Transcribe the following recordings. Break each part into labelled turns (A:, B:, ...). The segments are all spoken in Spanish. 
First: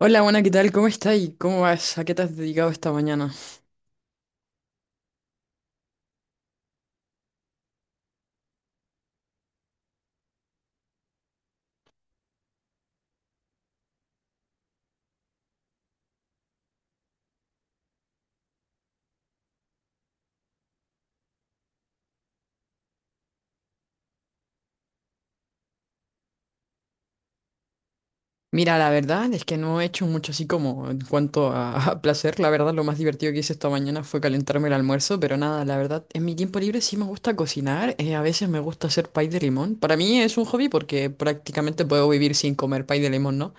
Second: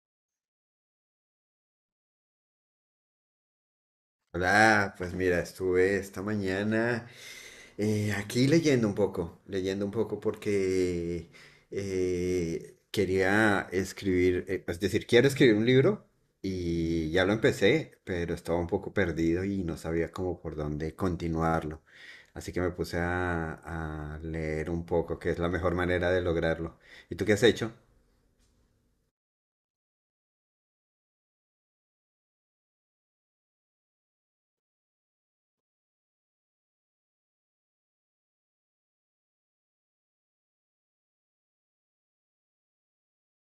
A: Hola, buena, ¿qué tal? ¿Cómo estás y cómo vas? ¿A qué te has dedicado esta mañana?
B: Hola, pues mira, estuve esta mañana aquí leyendo un poco porque quería escribir, es decir, quiero escribir un libro y ya lo empecé, pero estaba un poco perdido y no sabía cómo por dónde continuarlo. Así que me puse a leer un poco, que es la mejor manera de lograrlo. ¿Y tú qué has hecho?
A: Mira, la verdad es que no he hecho mucho así como en cuanto a, a placer. La verdad, lo más divertido que hice esta mañana fue calentarme el almuerzo, pero nada, la verdad, en mi tiempo libre sí me gusta cocinar. A veces me gusta hacer pay de limón. Para mí es un hobby porque prácticamente puedo vivir sin comer pay de limón, ¿no?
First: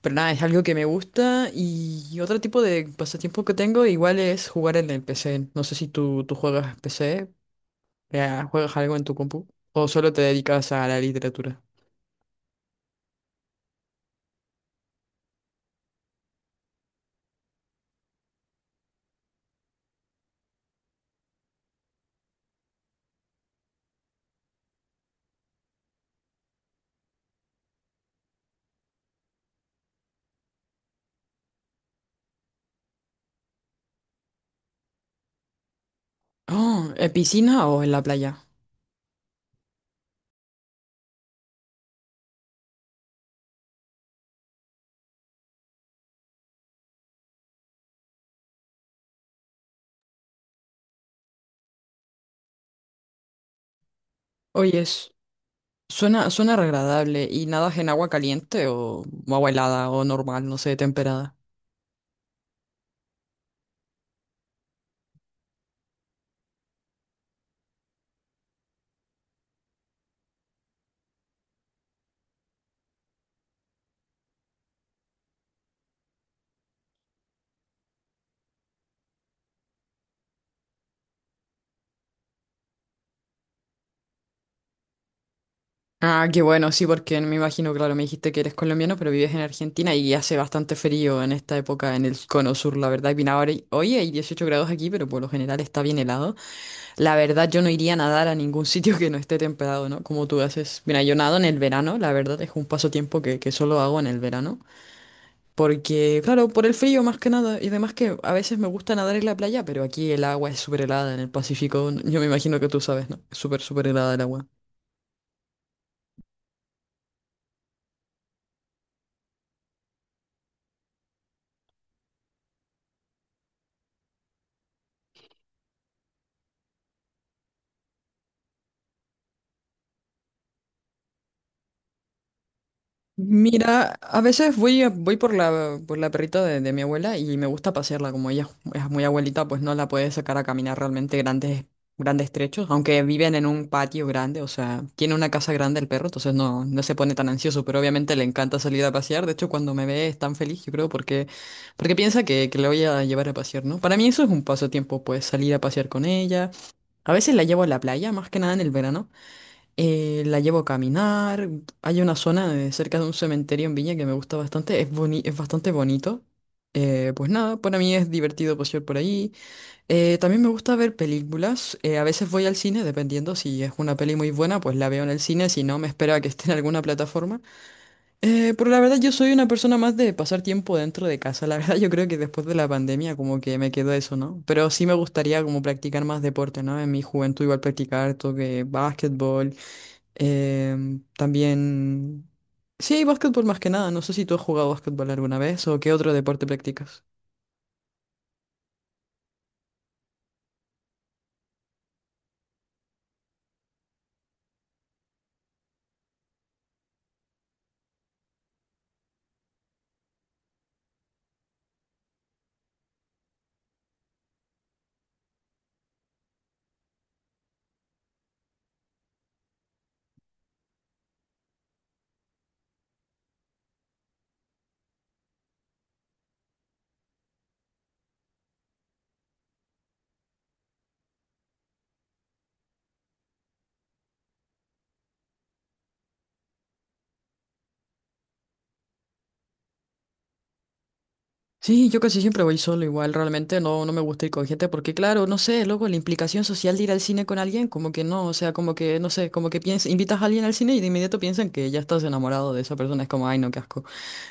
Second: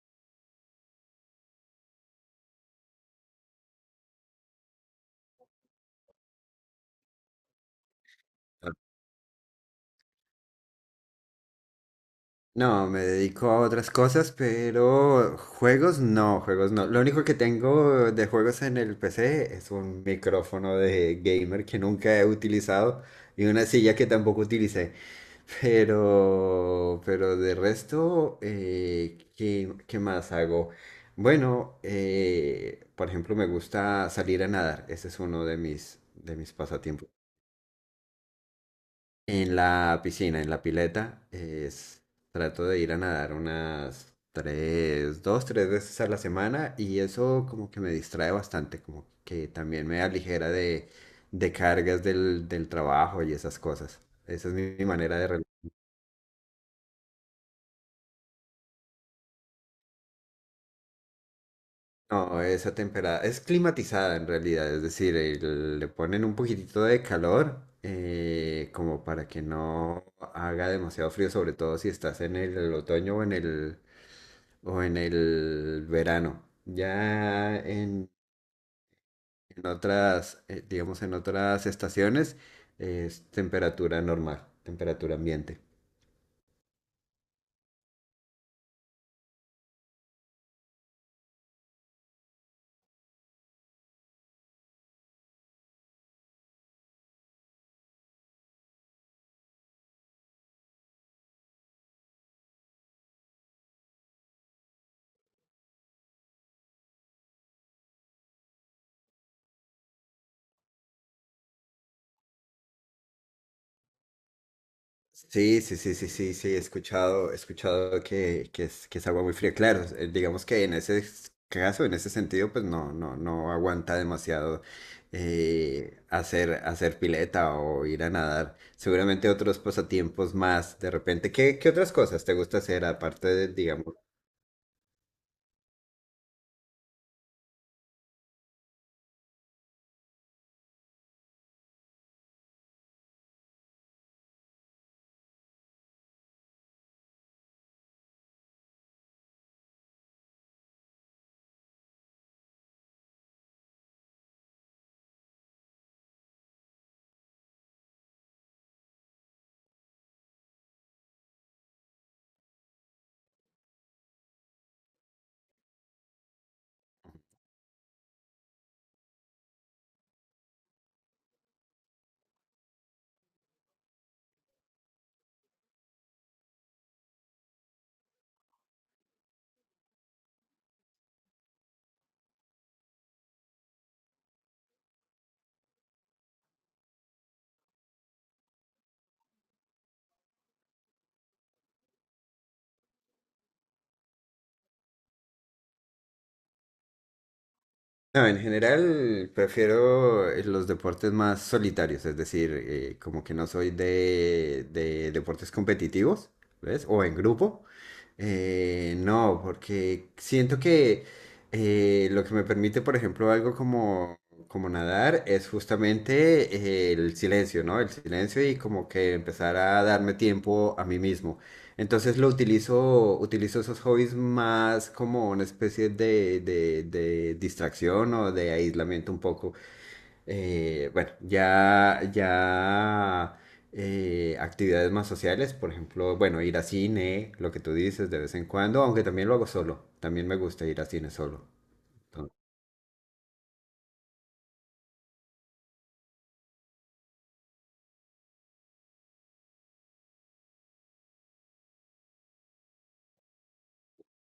A: Pero nada, es algo que me gusta y otro tipo de pasatiempo que tengo igual es jugar en el PC. No sé si tú juegas PC. Vea, ¿juegas algo en tu compu? ¿O solo te dedicas a la literatura?
B: No, me dedico a otras cosas, pero juegos no, juegos no. Lo único que tengo de juegos en el PC es un micrófono de gamer que nunca he utilizado y una silla que tampoco utilicé. Pero de resto, ¿qué, qué más hago? Bueno, por ejemplo, me gusta salir a nadar. Ese es uno de mis
A: Oh,
B: pasatiempos
A: ¿en piscina o en la playa?
B: en la piscina, en la pileta, es, trato de ir a nadar unas tres, dos, tres veces a la semana y eso como que me distrae bastante, como que también me aligera de cargas del, del trabajo y esas cosas. Esa es mi,
A: Oye,
B: mi
A: es-
B: manera de rela-
A: Suena, suena re agradable. ¿Y nadas en agua caliente o agua helada o normal, no sé, temperada?
B: No, esa temporada es climatizada en realidad, es decir, el- le ponen un poquitito de calor, como para que no haga demasiado frío, sobre todo si estás en el otoño o en el verano. Ya en otras, digamos, en otras estaciones es temperatura normal, temperatura ambiente.
A: Ah, qué bueno, sí, porque me imagino, claro, me dijiste que eres colombiano, pero vives en Argentina y hace bastante frío en esta época en el cono sur, la verdad. Y bien, ahora, hoy hay 18 grados aquí, pero por lo general está bien helado. La verdad, yo no iría a nadar a ningún sitio que no esté templado, ¿no? Como tú haces. Mira, yo nado en el verano, la verdad es un pasatiempo que solo hago en el verano. Porque, claro, por el frío más que nada. Y además que a veces me gusta nadar en la playa, pero aquí el agua es súper helada en el Pacífico. Yo me imagino que tú sabes, ¿no? Es súper, súper helada el agua.
B: Sí, sí, sí, sí, sí, sí, he escuchado que es agua muy fría. Claro, digamos que en ese s- caso, en ese sentido, pues no, no, no aguanta demasiado hacer, hacer pileta o ir a nadar. Seguramente otros pasatiempos más, de repente. ¿Qué, qué otras cosas te gusta hacer aparte de,
A: Mira,
B: digamos,
A: a veces voy, voy por la perrita de mi abuela y me gusta pasearla, como ella es muy abuelita, pues no la puede sacar a caminar realmente grandes, grandes trechos, aunque viven en un patio grande, o sea, tiene una casa grande el perro, entonces no se pone tan ansioso, pero obviamente le encanta salir a pasear, de hecho cuando me ve es tan feliz, yo creo, porque, porque piensa que la voy a llevar a pasear, ¿no? Para mí eso es un pasatiempo, pues salir a pasear con ella. A veces la llevo a la playa, más que nada en el verano. La llevo a caminar. Hay una cerca de un cementerio en Viña que me gusta bastante. Es es bastante bonito. Pues nada, para mí es divertido pasear por ahí. También me gusta ver películas. A veces voy al cine, dependiendo si es una peli muy buena, pues la veo en el cine. Si no, me espero a que esté en alguna plataforma. Pero la verdad, yo soy una persona más de pasar tiempo dentro de casa. La verdad, yo creo que después de la pandemia como que me quedó eso, ¿no? Pero sí me gustaría como practicar más deporte, ¿no? En mi juventud igual practicar toque, básquetbol. Em, también... Sí, básquetbol más que nada. No sé si tú has jugado básquetbol alguna vez o qué otro deporte practicas.
B: No, en general prefiero los deportes más solitarios, es decir, como que no soy de deportes competitivos, ¿ves? O en grupo. No, porque siento que lo que me permite, por ejemplo, algo como, como nadar es justamente, el silencio, ¿no? El silencio y como que empezar a darme tiempo a mí mismo. Entonces lo utilizo, utilizo esos hobbies más como una especie de distracción o de aislamiento un poco. Bueno, ya, ya actividades más sociales, por ejemplo, bueno, ir a cine, lo que tú dices de vez en cuando, aunque también lo hago solo. También me gusta ir a cine solo.
A: Sí, yo casi siempre voy solo igual, realmente no, no me gusta ir con gente porque claro, no sé, luego la implicación social de ir al cine con alguien, como que no, o sea, como que, no sé, como que piensas, invitas a alguien al cine y de inmediato piensan que ya estás enamorado de esa persona, es como, ay, no, qué asco.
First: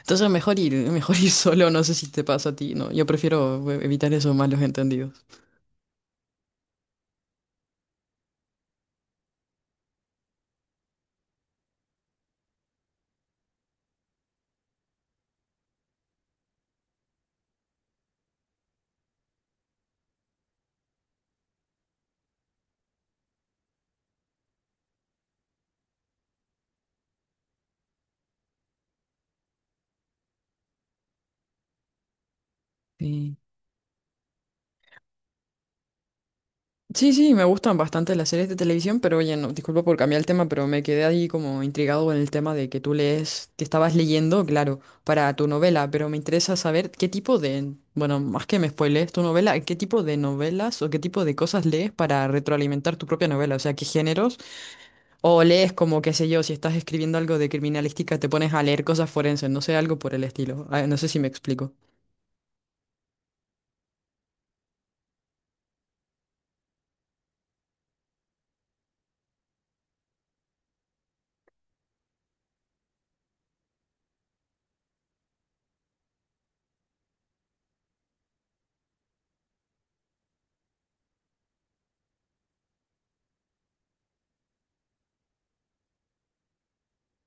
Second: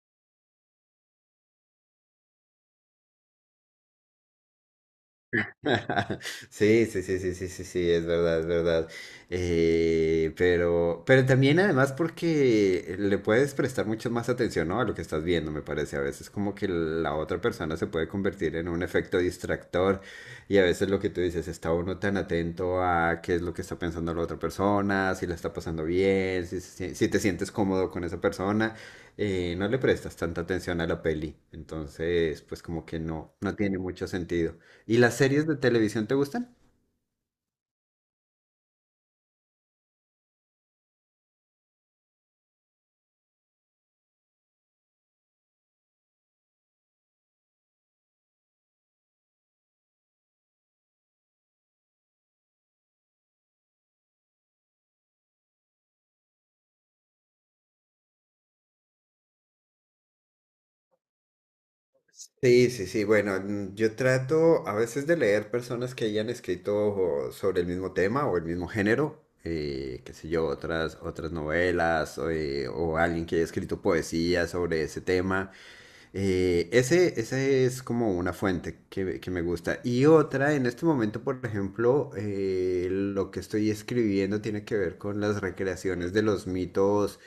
A: Entonces mejor ir, mejor ir solo, no sé si te pasa a ti, no, yo prefiero evitar eso, malos entendidos.
B: Sí, sí, sí, sí, sí, sí, sí, es verdad, es verdad. Pero también además porque le puedes prestar mucho más atención, ¿no?, a lo que estás viendo, me parece. A veces como que la otra persona se puede convertir en un efecto distractor y a veces lo que tú dices, está uno tan atento a qué es lo que está pensando la otra persona, si la está pasando bien, si, si- si te sientes cómodo con esa persona, no le prestas tanta atención a la peli. Entonces, pues como que no,
A: Sí.
B: no tiene mucho sentido. ¿Y las series de televisión te gustan?
A: Sí, sí, me gustan bastante las series de televisión, pero oye, no, disculpa por cambiar el tema, pero me quedé ahí como intrigado con el tema de que tú lees, que estabas leyendo, claro, para tu novela, pero me interesa saber qué tipo de, bueno, más que me spoilees tu novela, qué tipo de novelas o qué tipo de cosas lees para retroalimentar tu propia novela, o sea, qué géneros, o lees como, qué sé yo, si estás escribiendo algo de criminalística, te pones a leer cosas forenses, no sé, algo por el estilo. Ah, no sé si me explico.
B: Sí, sí, sí. Bueno, mm, yo trato a veces de leer personas que hayan escrito sobre el mismo tema o el mismo género, qué sé yo, otras, otras novelas o alguien que haya escrito poesía sobre ese tema. Ese, ese es como una fuente que me gusta. Y otra, en este momento, por ejemplo, lo que estoy escribiendo tiene que ver con las recreaciones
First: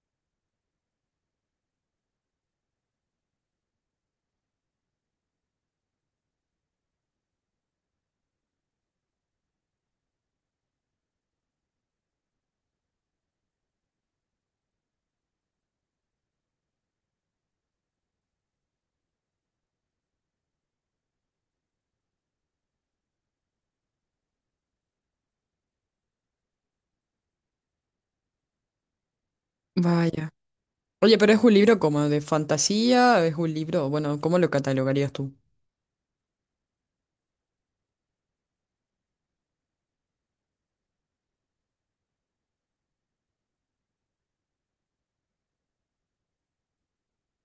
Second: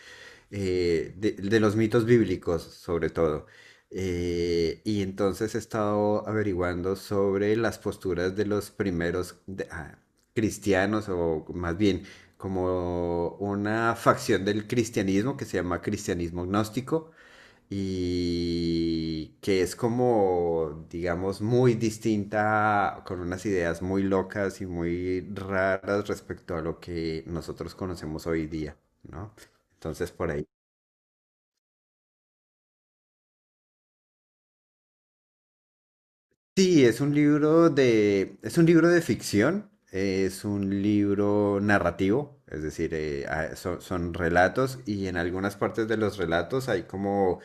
B: de los mitos bíblicos, sobre todo. Y entonces he estado averiguando sobre las posturas de los primeros de- ah, cristianos, o más bien como una facción del cristianismo que se llama cristianismo gnóstico y que es como, digamos, muy distinta, con unas ideas muy locas y muy raras respecto a lo que nosotros conocemos hoy día, ¿no? Entonces
A: Vaya.
B: por ahí.
A: Oye, pero es un libro como de fantasía, es un libro, bueno, ¿cómo lo catalogarías tú?
B: Sí, es un libro de, es un libro de ficción, es un libro narrativo, es decir, ah, so- son, relatos y en algunas partes de los relatos hay como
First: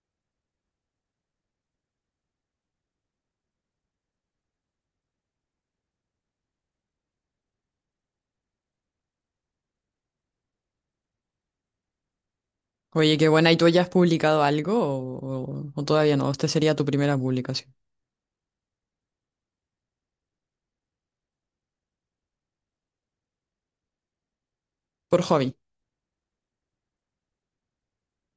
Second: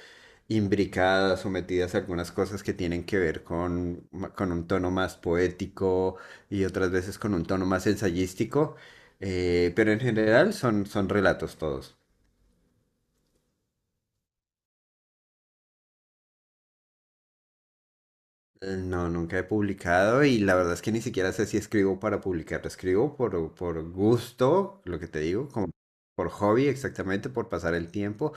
B: imbricadas o metidas algunas cosas que tienen que ver con, ma- con un tono más poético y otras veces con un tono más ensayístico, pero en general son, son relatos todos.
A: Oye, qué buena. ¿Y tú ya has publicado algo o, o todavía no? Esta sería tu primera publicación.
B: No, nunca he publicado y la verdad es que ni siquiera sé si escribo para publicar. Escribo por gusto, lo que te
A: Por
B: digo,
A: hobby.
B: como por hobby exactamente, por pasar el tiempo.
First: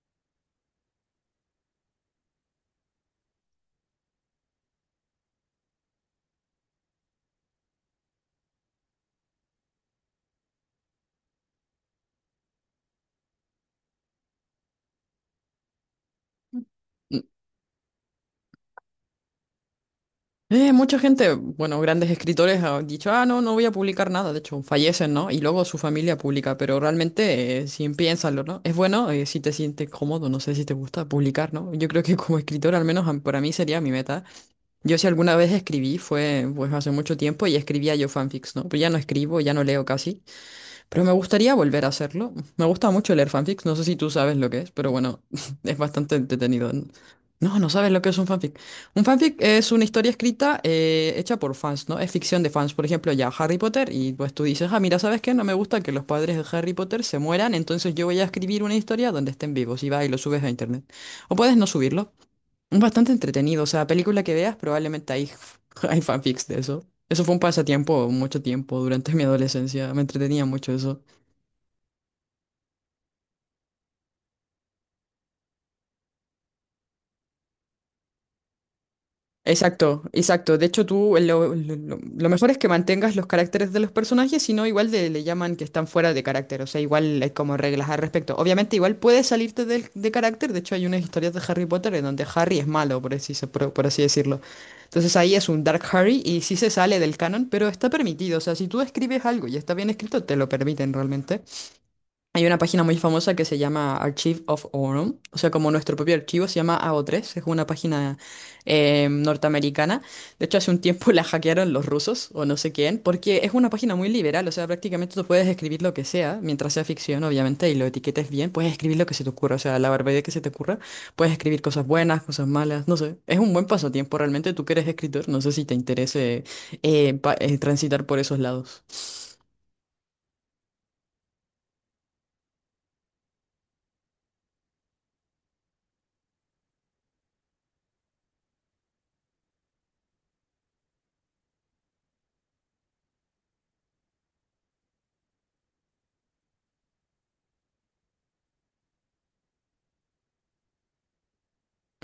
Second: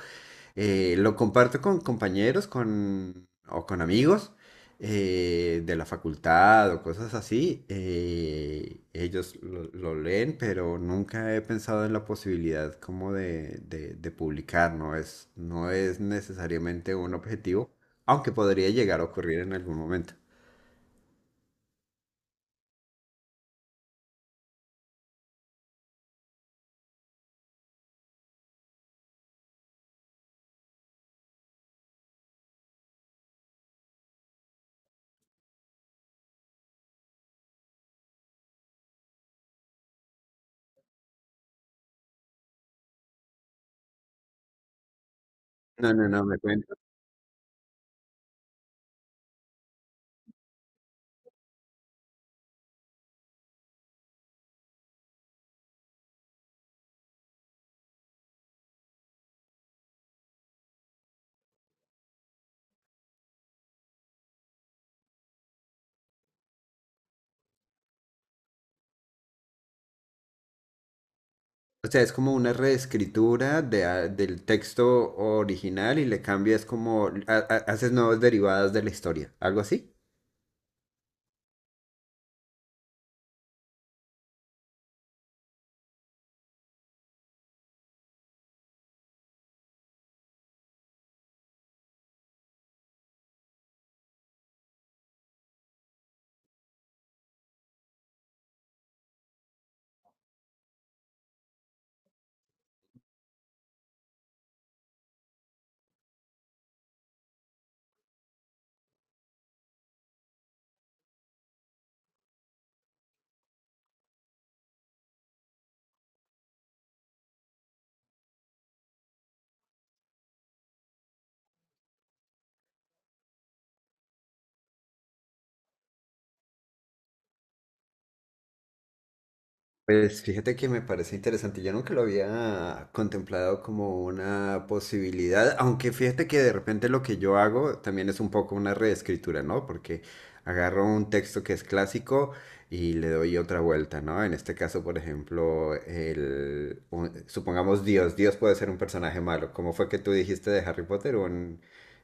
B: Lo comparto con compañeros con, o con amigos, de la facultad o cosas así. Ellos lo leen, pero nunca he pensado en la posibilidad como de publicar. No es, no es necesariamente un
A: Mm.
B: objetivo, aunque podría llegar a ocurrir en algún momento.
A: Mucha gente, bueno, grandes escritores han dicho, ah, no, no voy a publicar nada. De hecho, fallecen, ¿no? Y luego su familia publica, pero realmente, sin piénsalo, ¿no? Es bueno, si te sientes cómodo, no sé si te gusta publicar, ¿no? Yo creo que como escritor, al menos para mí sería mi meta. Yo si alguna vez escribí, fue pues hace mucho tiempo y escribía yo fanfics, ¿no? Pero ya no escribo, ya no leo casi. Pero me gustaría volver a hacerlo. Me gusta mucho leer fanfics. No sé si tú sabes lo que es, pero bueno, es
B: No, no,
A: bastante
B: no, me
A: entretenido.
B: cuento.
A: No, no sabes lo que es un fanfic. Un fanfic es una historia escrita hecha por fans, ¿no? Es ficción de fans. Por ejemplo, ya Harry Potter, y pues tú dices, ah, mira, ¿sabes qué? No me gusta que los padres de Harry Potter se mueran, entonces yo voy a escribir una historia donde estén vivos y vas y lo subes a internet. O puedes no subirlo. Es bastante entretenido. O sea, película que veas, probablemente hay, hay fanfics de eso. Eso fue un pasatiempo mucho tiempo durante mi adolescencia. Me entretenía mucho eso.
B: O sea, es como una reescritura de, a- del texto original y le cambias como, ha- ha- haces nuevas derivadas de la historia, algo así.
A: Exacto, exacto. De hecho, tú lo mejor es que mantengas los caracteres de los personajes, si no, igual le llaman que están fuera de carácter. O sea, igual hay como reglas al respecto. Obviamente, igual puedes salirte de carácter. De hecho, hay unas historias de Harry Potter en donde Harry es malo, por así, por así decirlo. Entonces ahí es un Dark Harry y sí se sale del canon, pero está permitido. O sea, si tú escribes algo y está bien escrito, te lo permiten realmente. Hay una página muy famosa que se llama Archive of Orum, o sea, como nuestro propio archivo, se llama AO3. Es una página norteamericana. De hecho, hace un tiempo la hackearon los rusos, o no sé quién, porque es una página muy liberal, o sea, prácticamente tú puedes escribir lo que sea, mientras sea ficción, obviamente, y lo etiquetes bien, puedes escribir lo que se te ocurra, o sea, la barbaridad que se te ocurra, puedes escribir cosas buenas, cosas malas, no sé, es un buen pasatiempo realmente, tú que eres escritor, no sé si te interese transitar por esos lados.
B: Pues fíjate que me parece interesante. Yo nunca lo había contemplado como una posibilidad, aunque fíjate que de repente lo que yo hago también es un poco una reescritura, ¿no? Porque agarro un texto que es clásico y le doy otra vuelta, ¿no? En este caso, por ejemplo, el, un- supongamos Dios. Dios puede ser un personaje malo. ¿Cómo fue que tú dijiste de Harry Potter?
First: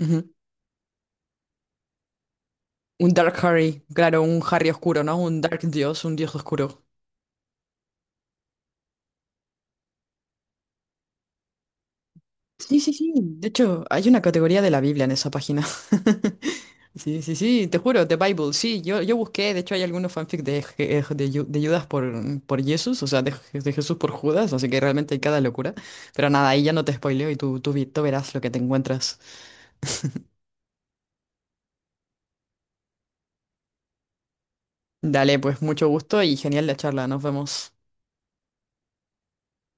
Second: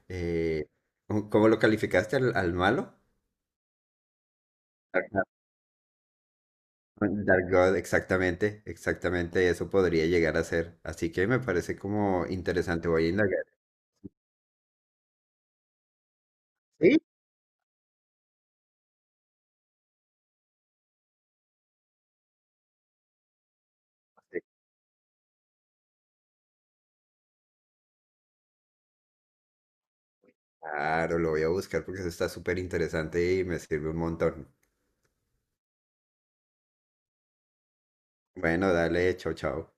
B: eh, un- ¿cómo lo calificaste al, al malo?
A: Un Dark Harry, claro, un Harry oscuro, ¿no? Un Dark Dios, un Dios oscuro.
B: Dark God, exactamente, exactamente, eso podría llegar a ser. Así que me parece como
A: Sí,
B: interesante,
A: sí,
B: voy a
A: sí.
B: indagar.
A: De hecho, hay una categoría de la Biblia en esa página.
B: Sí,
A: Sí, sí, sí, te juro, The Bible, sí, yo busqué, de hecho hay algunos fanfic de, de Judas por Jesús, o sea, de, de Jesús por
B: sí,
A: Judas, así que realmente hay cada locura. Pero nada, ahí ya no te spoileo y tú, tú verás lo que te encuentras.
B: claro, lo voy a buscar porque eso está súper interesante y me sirve un montón.
A: Dale, pues mucho gusto y genial la charla, nos vemos.
B: Bueno, dale, chao, chao.